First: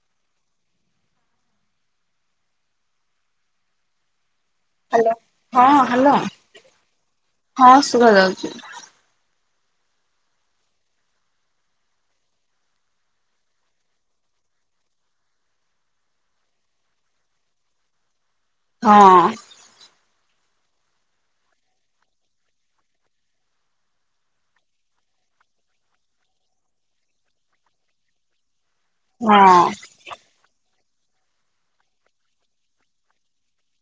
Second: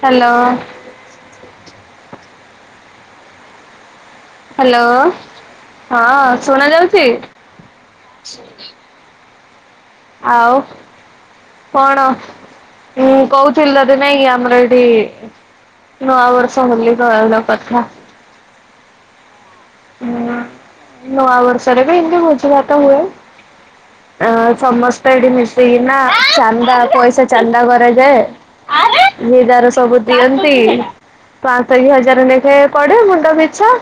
Hello. Hello ହଁ hello ହଁ ସୁଣା ଯାଉଛି? ହଁ ଶୁଭା ଯାଉଛି। ଆଉ କଣ ମୁଁ କହୁଥିଲି ତତେ ନାଇଁକି ଆମର ଏଠି ନୂଆ ବର୍ଷ ହୋଲି ପାଳନ କଥା ହଁ। ହୁଁ ନୂଆବର୍ଷରେ ବି ଏମିତି ଭୋଝି ଭାତ ହୁଏ ଅ ସମସ୍ତେ ଏଠି ମିଶିକି ନା ଚାନ୍ଦା ପଇସା ଚାନ୍ଦା କରାଯାଏ। ହଁ। ଯିଏଯାହାର ସବୁ ଦିଅନ୍ତି ପାଆନ୍ସ କି ହଜାର ଲେଖାଏ ପଡେ ମୁଣ୍ଡ ପିଛା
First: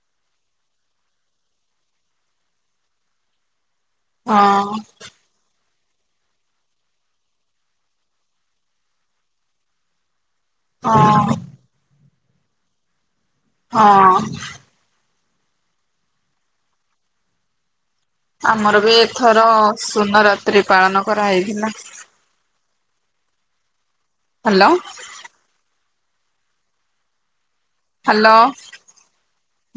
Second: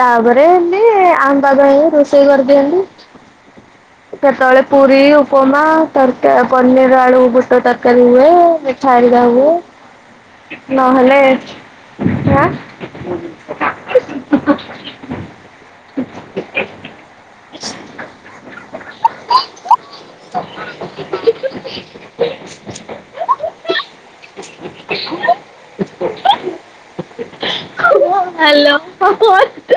ତାପରେ ଏମିତି ଆମ୍ବା ଭାଇ ରୋଷେଇ କରିଦିଅନ୍ତି। କେତେବେଳେ ହଁ ପୁରୀ ଉପମା ତରକାରୀ ପନିର ଆଳୁ ବୁଟ ତରକାରୀ ହୁଏ ମିଠା ଆରିକା ହୁଏ ନହେଲେ ହଁ ଆଁ ହଁ। ଆମର ବି ଏଥର ସୁନରାତ୍ରି ପାଳନ କରାହେଇଥିଲା। ହ୍ୟାଲୋ। ଆଁ ହ୍ୟାଲୋ।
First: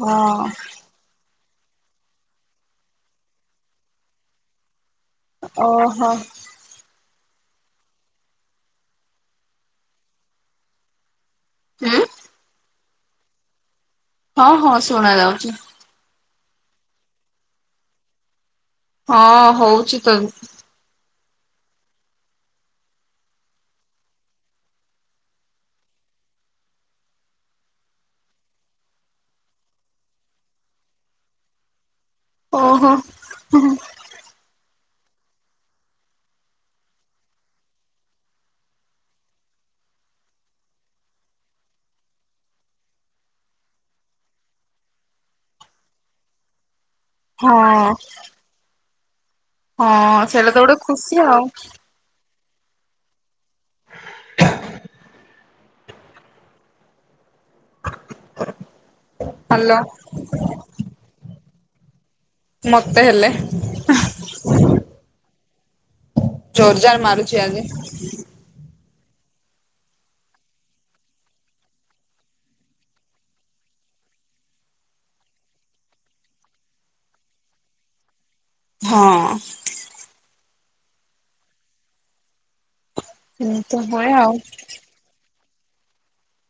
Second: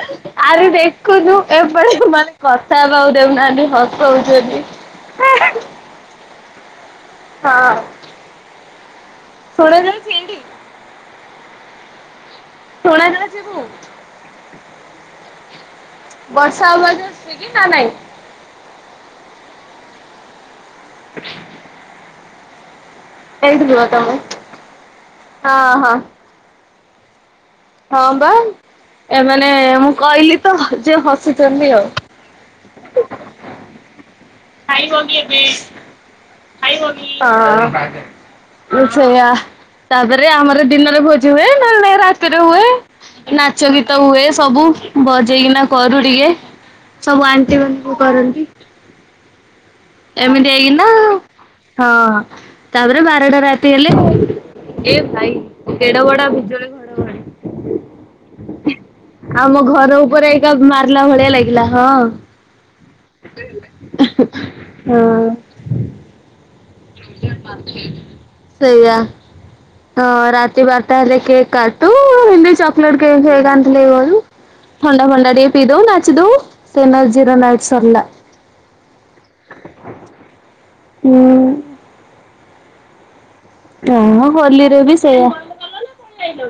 ହଁ ଦେଖ ଦେଖୁନୁ ଏପଟେ ଏମାନେ କଥା ହେବାକୁ ଦେଉନାହାନ୍ତି ହସଉଛନ୍ତି। ଓହୋ। ହଁ। ଶୁଣାଯାଉଛି ଏଇଠି? ହୁଁ। ଶୁଣା ଯାଉଛି ସବୁ? ହଁ ହଁ ଶୁଣା ଯାଉଛି। ବର୍ଷାବାଛି କି ନା ନାଇଁ [unintelligible] ହଁ ହଉଛି ତ। [inaudible] ଏଇଠ ଥିବ ତମେ ହଁ ହଁ। ହଁ ବା ଏମାନେ ମୁଁ କହିଲି ତ ଯେ ହସିଛନ୍ତି ଆଉ ଓହୋ ହ ହ। ଖାଇବକି ଏବେ ଖାଇବକି? ସେଇଆ ତାପରେ ଆମର ଦିନରେ ଭୋଜି ହୁଏ ନହେଲେ ନାଇ ରାତିରେ ହୁଏ। ନାଚ ଗୀତ ହୁଏ ସବୁ ବଜେଇକିନା କରୁ ଟିକେ ସବୁ ଆଣ୍ଟି ହଁ ମାନଙ୍କୁ କରନ୍ତି। ହଁ ସେଇଟା ଏମିତି ତ ହେଇକି ଗୋଟେ ନା ଖୁସି ଆଉ ହଁ। ତାପରେ ବାରଟା ରାତି ହେଲେ ଏ ଭାଇ କେଡ ବଡ ବିଜୁଳି ଘଡଗଡି ତା [inaudible] ଆମ ହ୍ୟାଲୋ ଘର ଉପରେ ଏଇଟା ମାରିଲା ଭଳିଆ ଲାଗିଲା ହଁ। ମତେ ହେଲେ ହଁ। ଜୋରଜାର ମାରୁଛି ଆଜି ସେଇଆ। ତ ରାତି ବାରଟା ହେଲେ କେକ୍ କାଟୁ ହିନ୍ଦ ଚକଲେଟ କେକ୍ ଫେକେ ଆଣିଥିଲେ କରୁ। ଥଣ୍ଡା ଫଣ୍ଡା ଟିକେ ପିଇଦଉ ନାଚୁଦଉ ସେନା ଜିରୋ ନାଇଟ ସରିଲା। ହଁ। ହୁଁ। ଏମିତି ହୁଏ ହଁ ଆଉ ହୋଲିରେ ବି ସେଇୟା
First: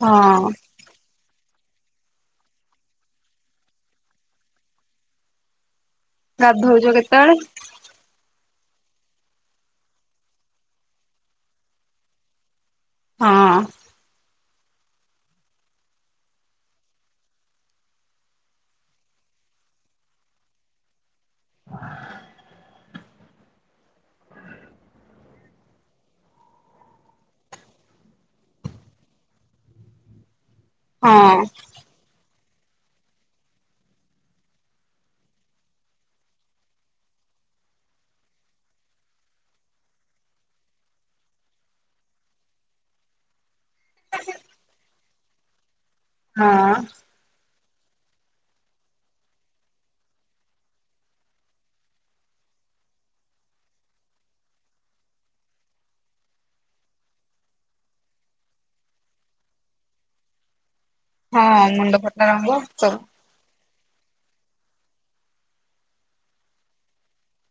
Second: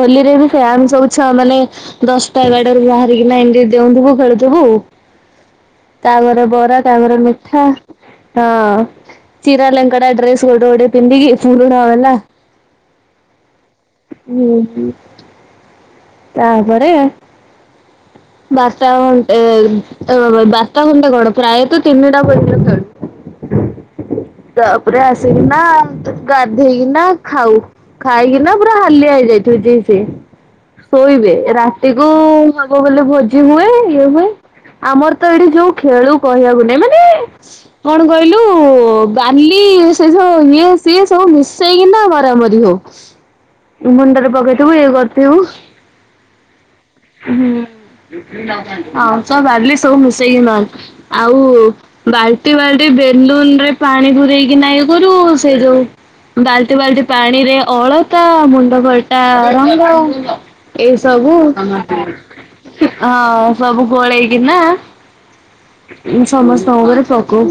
ହୋଲିରେ ବି ହଁ ସେୟା ଆମେ ସବୁ ଛୁ ମାନେ ଦଶଟା ଏଗାରଟାରୁ ବାହାରିକିନା ଏମିତି ଡେଉଁଥିବୁ ଖେଳୁଥିବୁ। ତାପରେ ବରା ଗାଧଉଛ ତାପରେ କେତେବେଳେ ମିଠା। ହଁ ଚୀରା ଲେଙ୍କେଡା ଡ୍ରେସ୍ ଗୋଟେ ଗୋଟେ ପିନ୍ଧିକି ପୁରୁଣ ଏଲା। ହଁ। ହୁଁ ହୁଁ ତାପରେ। ବାରଟା ଘଣ୍ଟେ ତ ଅ ବାରଟା ଘଣ୍ଟା କଣ ପ୍ରାୟତଃ ତିନିଟା ପର୍ଯ୍ୟନ୍ତ ଖେଳୁ। ତାପରେ ଆସିକି ନା ଗାଧେଇକି ନା ଖାଉ। ଖାଇକି ନା ପୁରା ହାଲିଆ ହେଇଯାଇଥିବି ଯି ସେ ଶୋଇବେ ହଁ ରା ତିକୁ ଆଗ ହେଲେ ଭୋଜି ହୁଏ ଇଏ ହୁଏ। ଆମର ତ ଏଠି ଯୋଉ ଖେଳୁ କହିବାକୁ ନାଇଁ ମାନେ କଣ କହିଲୁ ବାଲି ସେ ସବୁ ଇଏ ସିଏ ସବୁ ମିଶେଇକି ନା ମରାମରି ହଉ। ମୁଣ୍ଡରେ ପକେଇଥିବୁ ଇଏ କର୍ଥିବୁ। ହଁ। ହୁଁ ଆଉଁସ ବାଲି ସବୁ ମିଶେଇକି ମାରୁ। ଆଉ ବାଲ୍ଟି ବାଲ୍ଟି ବେଲୁନ୍ ‌ରେ ପାଣି ପୁରେଇକି ନା ଇଏ କରୁ ସେଇ ଯୋଉ। ବାଲ୍ଟି ବାଲ୍ଟି ପାଣିରେ ଅଳତା ମୁଣ୍ଡ ଫଟା ରଙ୍ଗ। ଏହିସବୁ ହଁ ମୁଣ୍ଡ ଫଟା ରଙ୍ଗ ସବୁ ହଁ। ସବୁ ଗୋଳେଇକି ନା ସମସ୍ତଙ୍କ ଘରେ ପକଉ।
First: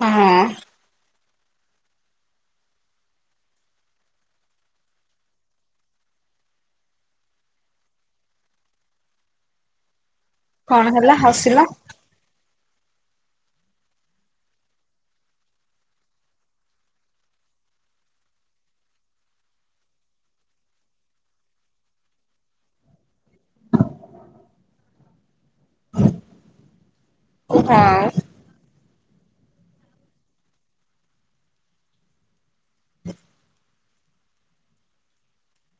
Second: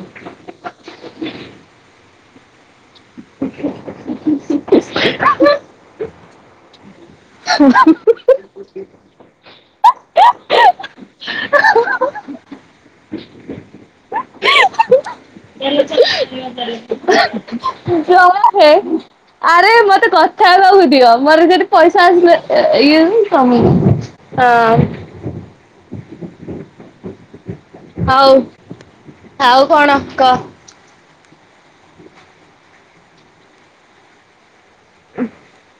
ହଁ [inaudible] [inaudible] କଣ ହେଲା ହସିଲ। [unintelligible] ଆରେ ମତେ କଥା ହେବାକୁ ଦିଅ ମୋର ଯଦି ପଇସା ଆସିଲେ ଇଏ କମି ଆଁ। ଗୁମ୍ଫା। ହଉ ଆଉ କଣ କ [inaudible]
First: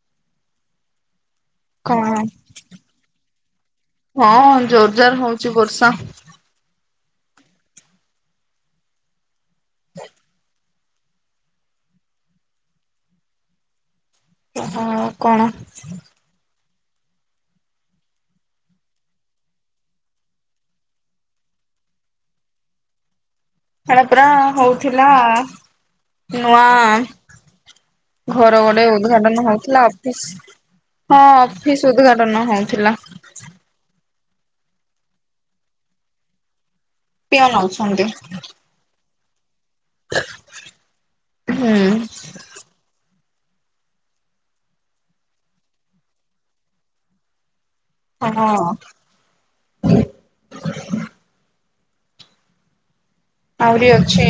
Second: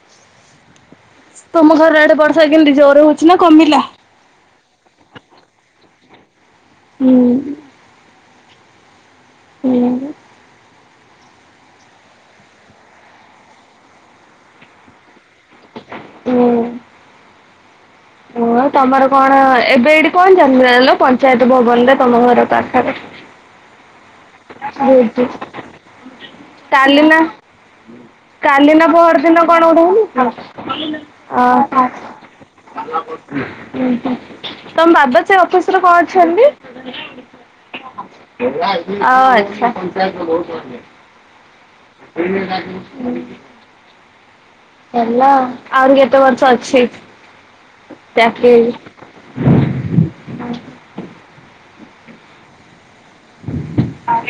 ତମ ଘର କଣ ଆଡେ ବର୍ଷା କେମିତି ଜୋର ହଉଚି ନା କମିଲା। ହଁ ଜୋର ଜାର ହଉଚି ବର୍ଷା। ହୁଁ। ହୁଁ। ଅ ହଁ କଣ? ହୁଁ। ଓ ତମର କଣ ଏବେ ଏଇଠି କଣ ଚାଲା ଲୋ ପଞ୍ଚାୟତ ଭବନ ରେ ତମ ଘର ପାଖେରେ? ହେଟା ପରା ହଉଥିଲା ନୂଆ ହୁଁ। ଘର କାଲି ଗୋଟେ ନା ପହର ଉଦ୍ଘାଟନ ଦିନ କଣ ହଉଥିଲା ଗୋଟେ ଅଫିସ ହଉନଥିଲା ହଁ ଅ ଅଫିସ ହଁ। ଉଦ୍ଘାଟନ ହଉଥିଲା ଉଁ ହୁଁ ତମ ବାବା ସେ ଅଫିସରେ କଣ ଅଛନ୍ତି? ପିଅନ ଅଛନ୍ତି ଆ ଆଛା। ହୁଁ। [inaudible] ଚାଲ ଆହୁରି କେତେ ବର୍ଷ ଅଛି। ହଁ। ଚାକିରି? ଆହୁରି ଅଛି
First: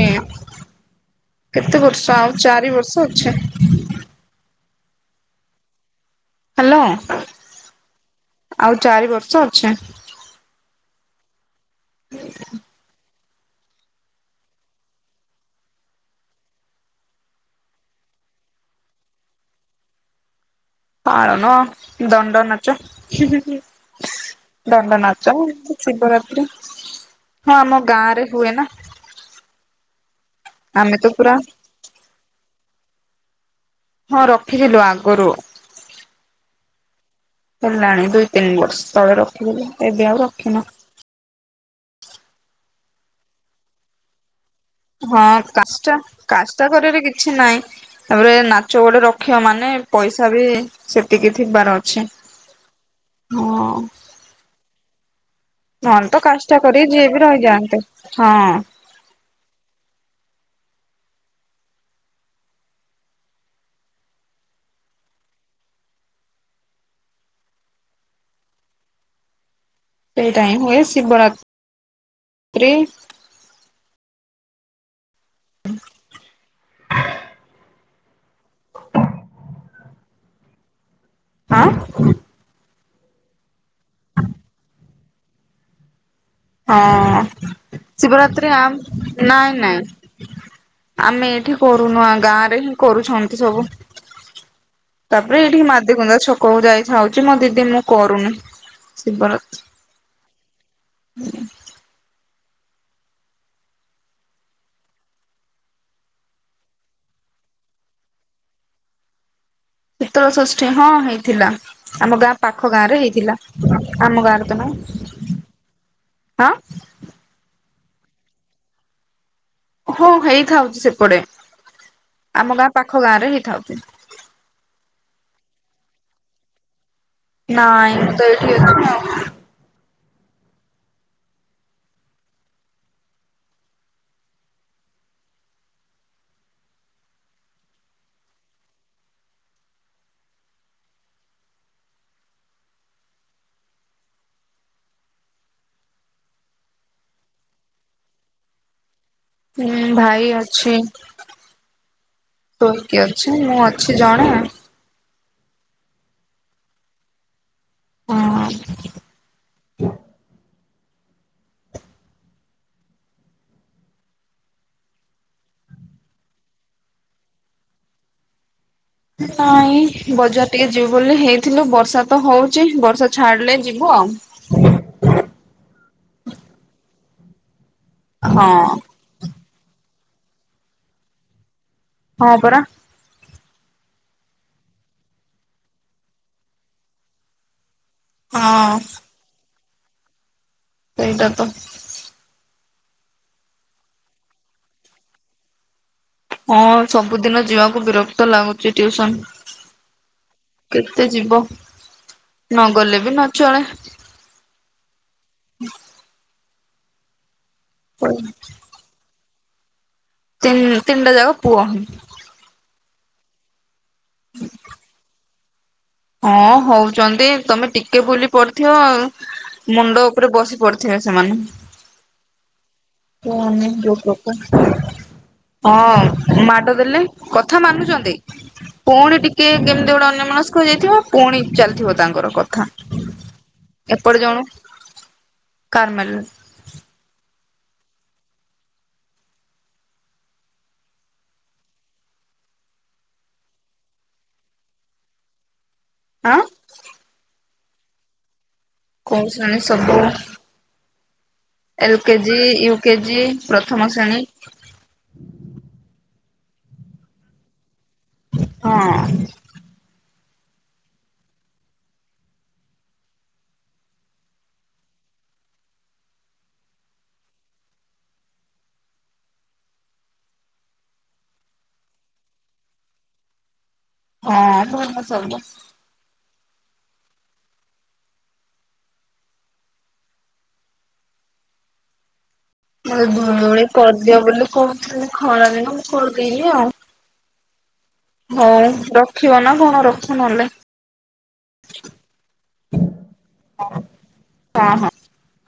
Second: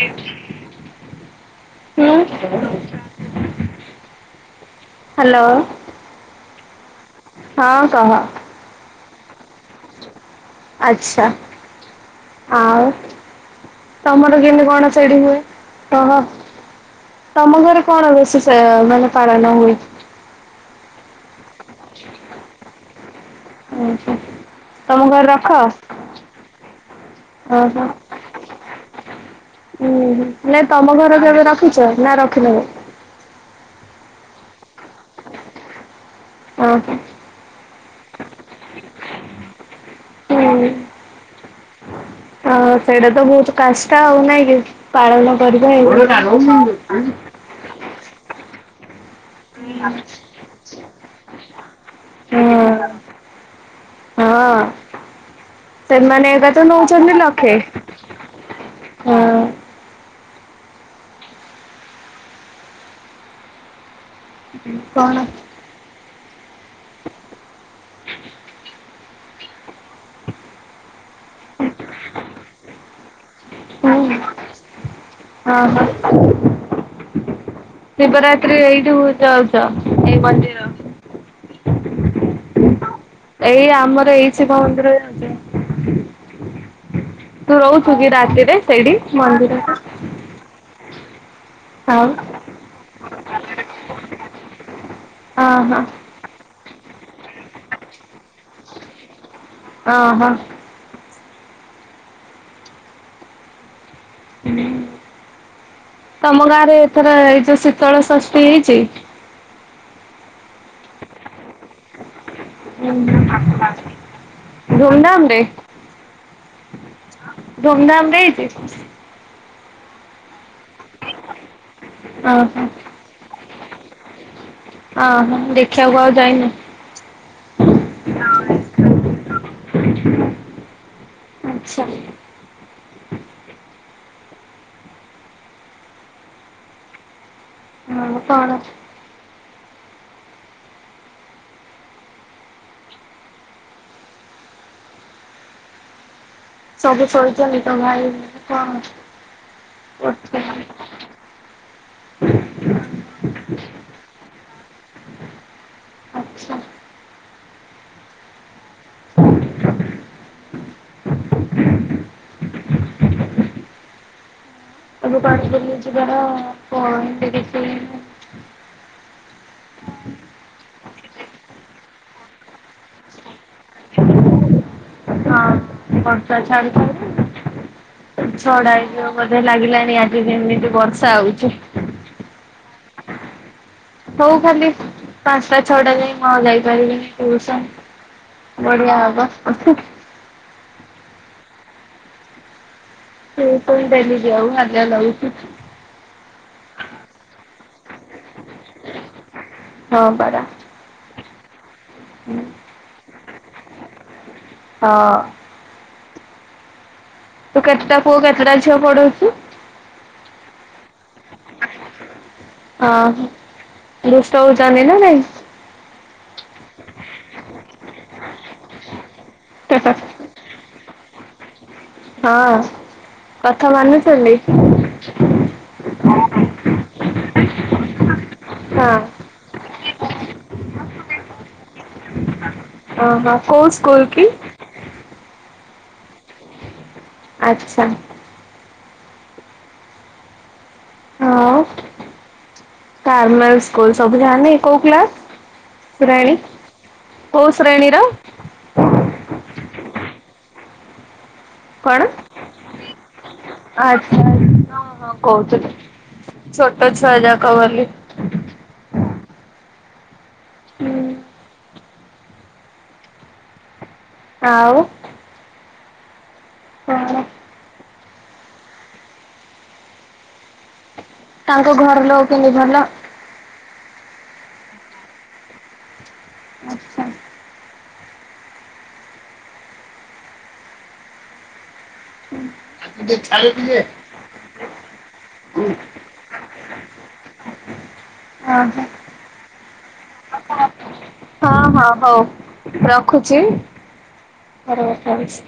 କେତେ ହୁଁ ବର୍ଷ ଆଉ ଚାରି ବର୍ଷ ଅଛି। ହାଲୋ। ହାଲୋ ଆଉ ଚାରି ବର୍ଷ ଅଛି। ଆଛା ଆଉ ତମର କେମିତି କଣ ସେଡି ହୁଏ କହ। ତମ ଘରେ କଣ ବେଶୀ ସ ମାନେ ପାଳନ ହୁଏ? ପାଳନ ଦଣ୍ଡ ନାଚ। ଓହୋ ତମ ଘରେ ଦଣ୍ଡନାଚ ରଖ? ଶିବରାତ୍ରି। ହଁ ଆମ ଗାଁରେ ହୁଏ ନା। ଉ ହୁ ନାଇ ତମ ଆମେ ତ ଘର ପୁରା କେବେ ରଖିଚ ନା ରଖିନ କେବେ? ହଁ ରଖିଥିଲୁ ଆଗୁରୁ। ଓହୋ। ହେଲାଣି ଦୁଇ ତିନି ବର୍ଷ ତଳେ ରଖିଲୁ ଏବେ ଆଉ ରଖିନୁ। ହଁ ସେଟା ତ ବୋହୁତ କାଷ୍ଟ ହଉ ନାଇଁ କି? ପାଳନ ହଁ କରିବା କାଷ୍ଟ ଆଉ କାଷ୍ଟ ହଁ। କରିବାର କିଛି ନାହିଁ ତାପରେ ନାଚ ଗୋଡେ ରଖ ମୁଖ୍ୟ ମାନେ ପଇସା ବି ସେତିକି ଥିବାର ଅଛି ହଁ। ହଁ ନହେଲେ ସେମାନେ ଏକେ କାଷ୍ଟା ତ କରି ଯିଏ ବି ନଉଚନ୍ତି ଲକ୍ଷେ। ରହିଯାଆନ୍ତେ। ହଁ। ହଁ। କଣ? ସେଇଟା ହିଁ ହୁଏ ଶିବରା ତ୍ରି। ହୁଁ ଆ ହଁ। ଶିବରାତ୍ରୀ ଏଇଠୁ ଯାଉଚ ଏଇ ମନ୍ଦିର ଆଁ ଏଇ ଆମର ଏଇ ଶିବ ମନ୍ଦିରରେ ଅଯଳ ତୁ ହଁ ରହୁଛୁ କି ଶିବରାତ୍ରି ରାତିରେ ସେଇଠି ଆମ ନାଇଁ ମନ୍ଦିରରେ ନାଇଁ ଆମେ ଏଠି ଆଉ କରୁନୁ ଗାଁ ରେ ହିଁ କରୁଛନ୍ତି ସବୁ। ତାପରେ ଏଠି ଅହ ମାଧିଗୁନ୍ଦା ଛକକୁ ଯାଇଥାଉଛି ମୋ ଦିଦି ମୁଁ କରୁନି ଶିବରାତ୍ରି। ଅ ହଁ। ହୁଁ। ତମ ଗାଁରେ ଏଥର ଏଇ ଯୋଉ ଶୀତଳ ଷଷ୍ଠି ହେଇଛି? ଶୀତଳ ଷଷ୍ଠି ହଁ ହେଇଥିଲା। ଆମ ଗାଁ ପାଖ ଗାଁରେ ହେଇଥିଲା ଆମ ଗାଁରେ ତ ଧୁମଧାମ ନାହିଁ ରେ ହଁ। ଧୁମଧାମ ରେ ହେଇଛି? ହଁ ହେଇଥାଉଛି ସେପଟେ ଆମ ଓହୋ ଗାଁ ପାଖ ଗାଁ ରେ ହେଇଥାଉଛି। ଅ ହଁ ଦେଖିବାକୁ ଆଉ ଯାଇନୁ? ନାଇଁ ମୁଁ ତ ଏଇଠି ଅଛି ଆଉ। [inaudible] ଆଚ୍ଛା। ଆଉ କଣ? ସବୁ ସୋଇଛନ୍ତି ନିଦଭାଇ ହଁ। ହୁଁ ଭାଇ ଅଛି। ତୋର କିିଏ ଅଛି ମୁଁ ଅଛି ଜଣେ। ହଁ। [inaudible] [unintelligible] ନାଇଁ ବଜାର ଟିକେ ଯିବୁ ବୋଲି ହେଇଥିଲୁ ବର୍ଷା ତ ହଉଛି ବର୍ଷା ଛାଡିଲେ ଯିବୁ ଆଉ। ହଁ ବର୍ଷା ଛାଡୁ ଛାଡୁ ଛ ଟା ହଁ ହେଇଯିବ। ବୋଧେ ଲାଗିଲାଣି ଆଜି ଯେମିତି ବର୍ଷା ହଉଛି। ହଁ ପରା। ହଉ ଖାଲି ପାଞ୍ଚଟା ଛଅଟା ଯାଇ ମୁଁ ଯାଇପାରିବିନି ଟିଉସନ। ହଁ ବଢିଆ ହବ। ସେଇଟା ତ। ସେଇ ପାଇଁ ଡେଲି ଯାଉ ହାଲିଆ ଲାଗୁଛି। ହଁ ସବୁଦିନ ଯିବାକୁ ବିରକ୍ତ ଲାଗୁଛି ଟିଉସନ। ହଁ ପରା। କେତେ ଯିବ, ନଗଲେ ବି ନ ଚଳେ। ହଁ। [inaudible] ତୁ କେତେଟା ପୁଅ କେତେଟା ଝିଅ ପଢ଼ଉଛୁ? ତିନ ତିନିଟା ଜାକ ପୁଅ। ଅହ ଦୁଷ୍ଟ ହଉଛନ୍ତି ନା ନାଇଁ? ହଁ ହଉଛନ୍ତି ତମେ ଟିକେ ବୁଲି ପଡିଥିବ ହଁ ମୁଣ୍ଡ ଉପରେ ବସି ପଡିଥିବେ ସେମାନେ। ହଁ କୁହନି କଥା ଯୋଉ ମାନୁଚନ୍ତି? ପ୍ରକାର ହଁ ମାଡ ଦେଲେ, କଥା ମାନୁଚନ୍ତି। ହଁ। ପୁଣି ଟିକେ କେମିତି ଗୋଟେ ଅନ୍ୟ ମନସ୍ ଯାଇଥିବ ପୁଣି ଚାଲିଥିବ ତାଙ୍କର କଥା ଓହୋ କୋଉ ସ୍କୁଲ ଏପଟେ କି ଜଣ କାରମେଲ। ଆଚ୍ଛା। ହଁ କାରମେଲ ସ୍କୁଲ ସବୁ ଯାନ୍ତିି, କୋଉ କ୍ଲାସ? ଶ୍ରେଣୀ ଆଁ କୋଉ ଶ୍ରେଣୀର? କଉ ଶ୍ରେଣୀ ସବୁ ଏଲ କଣ? କେଜି ୟୁ କେଜି ପ୍ରଥମ ଶ୍ରେଣୀ ଆଚ୍ଛା। କହୁଥିଲେ। ଛୋଟ ଛୁଆ ଯା କହନ୍ତି। ହଁ। ହୁଁ। ଆଉ। ହଁ। ତାଙ୍କ ଘର ଲୋକ କେମିତି ଭଲ? ହଁ, ଭଲ ସବୁ। ଆଚ୍ଛା। ହୁଁ ମୋ ଭଉଣୀ କରିଦିଅ ବୋଲି କହୁଥିଲି, ଖରାରେ ମୁଁ କଲିନି ଆଉ। ହଉ, ରଖିବ ନା କଣ? ରଖ, ନ ହଲେ। ହଁ ହଁ, ରଖୁଛି। ହଁ ହଁ। ରହୁଛି।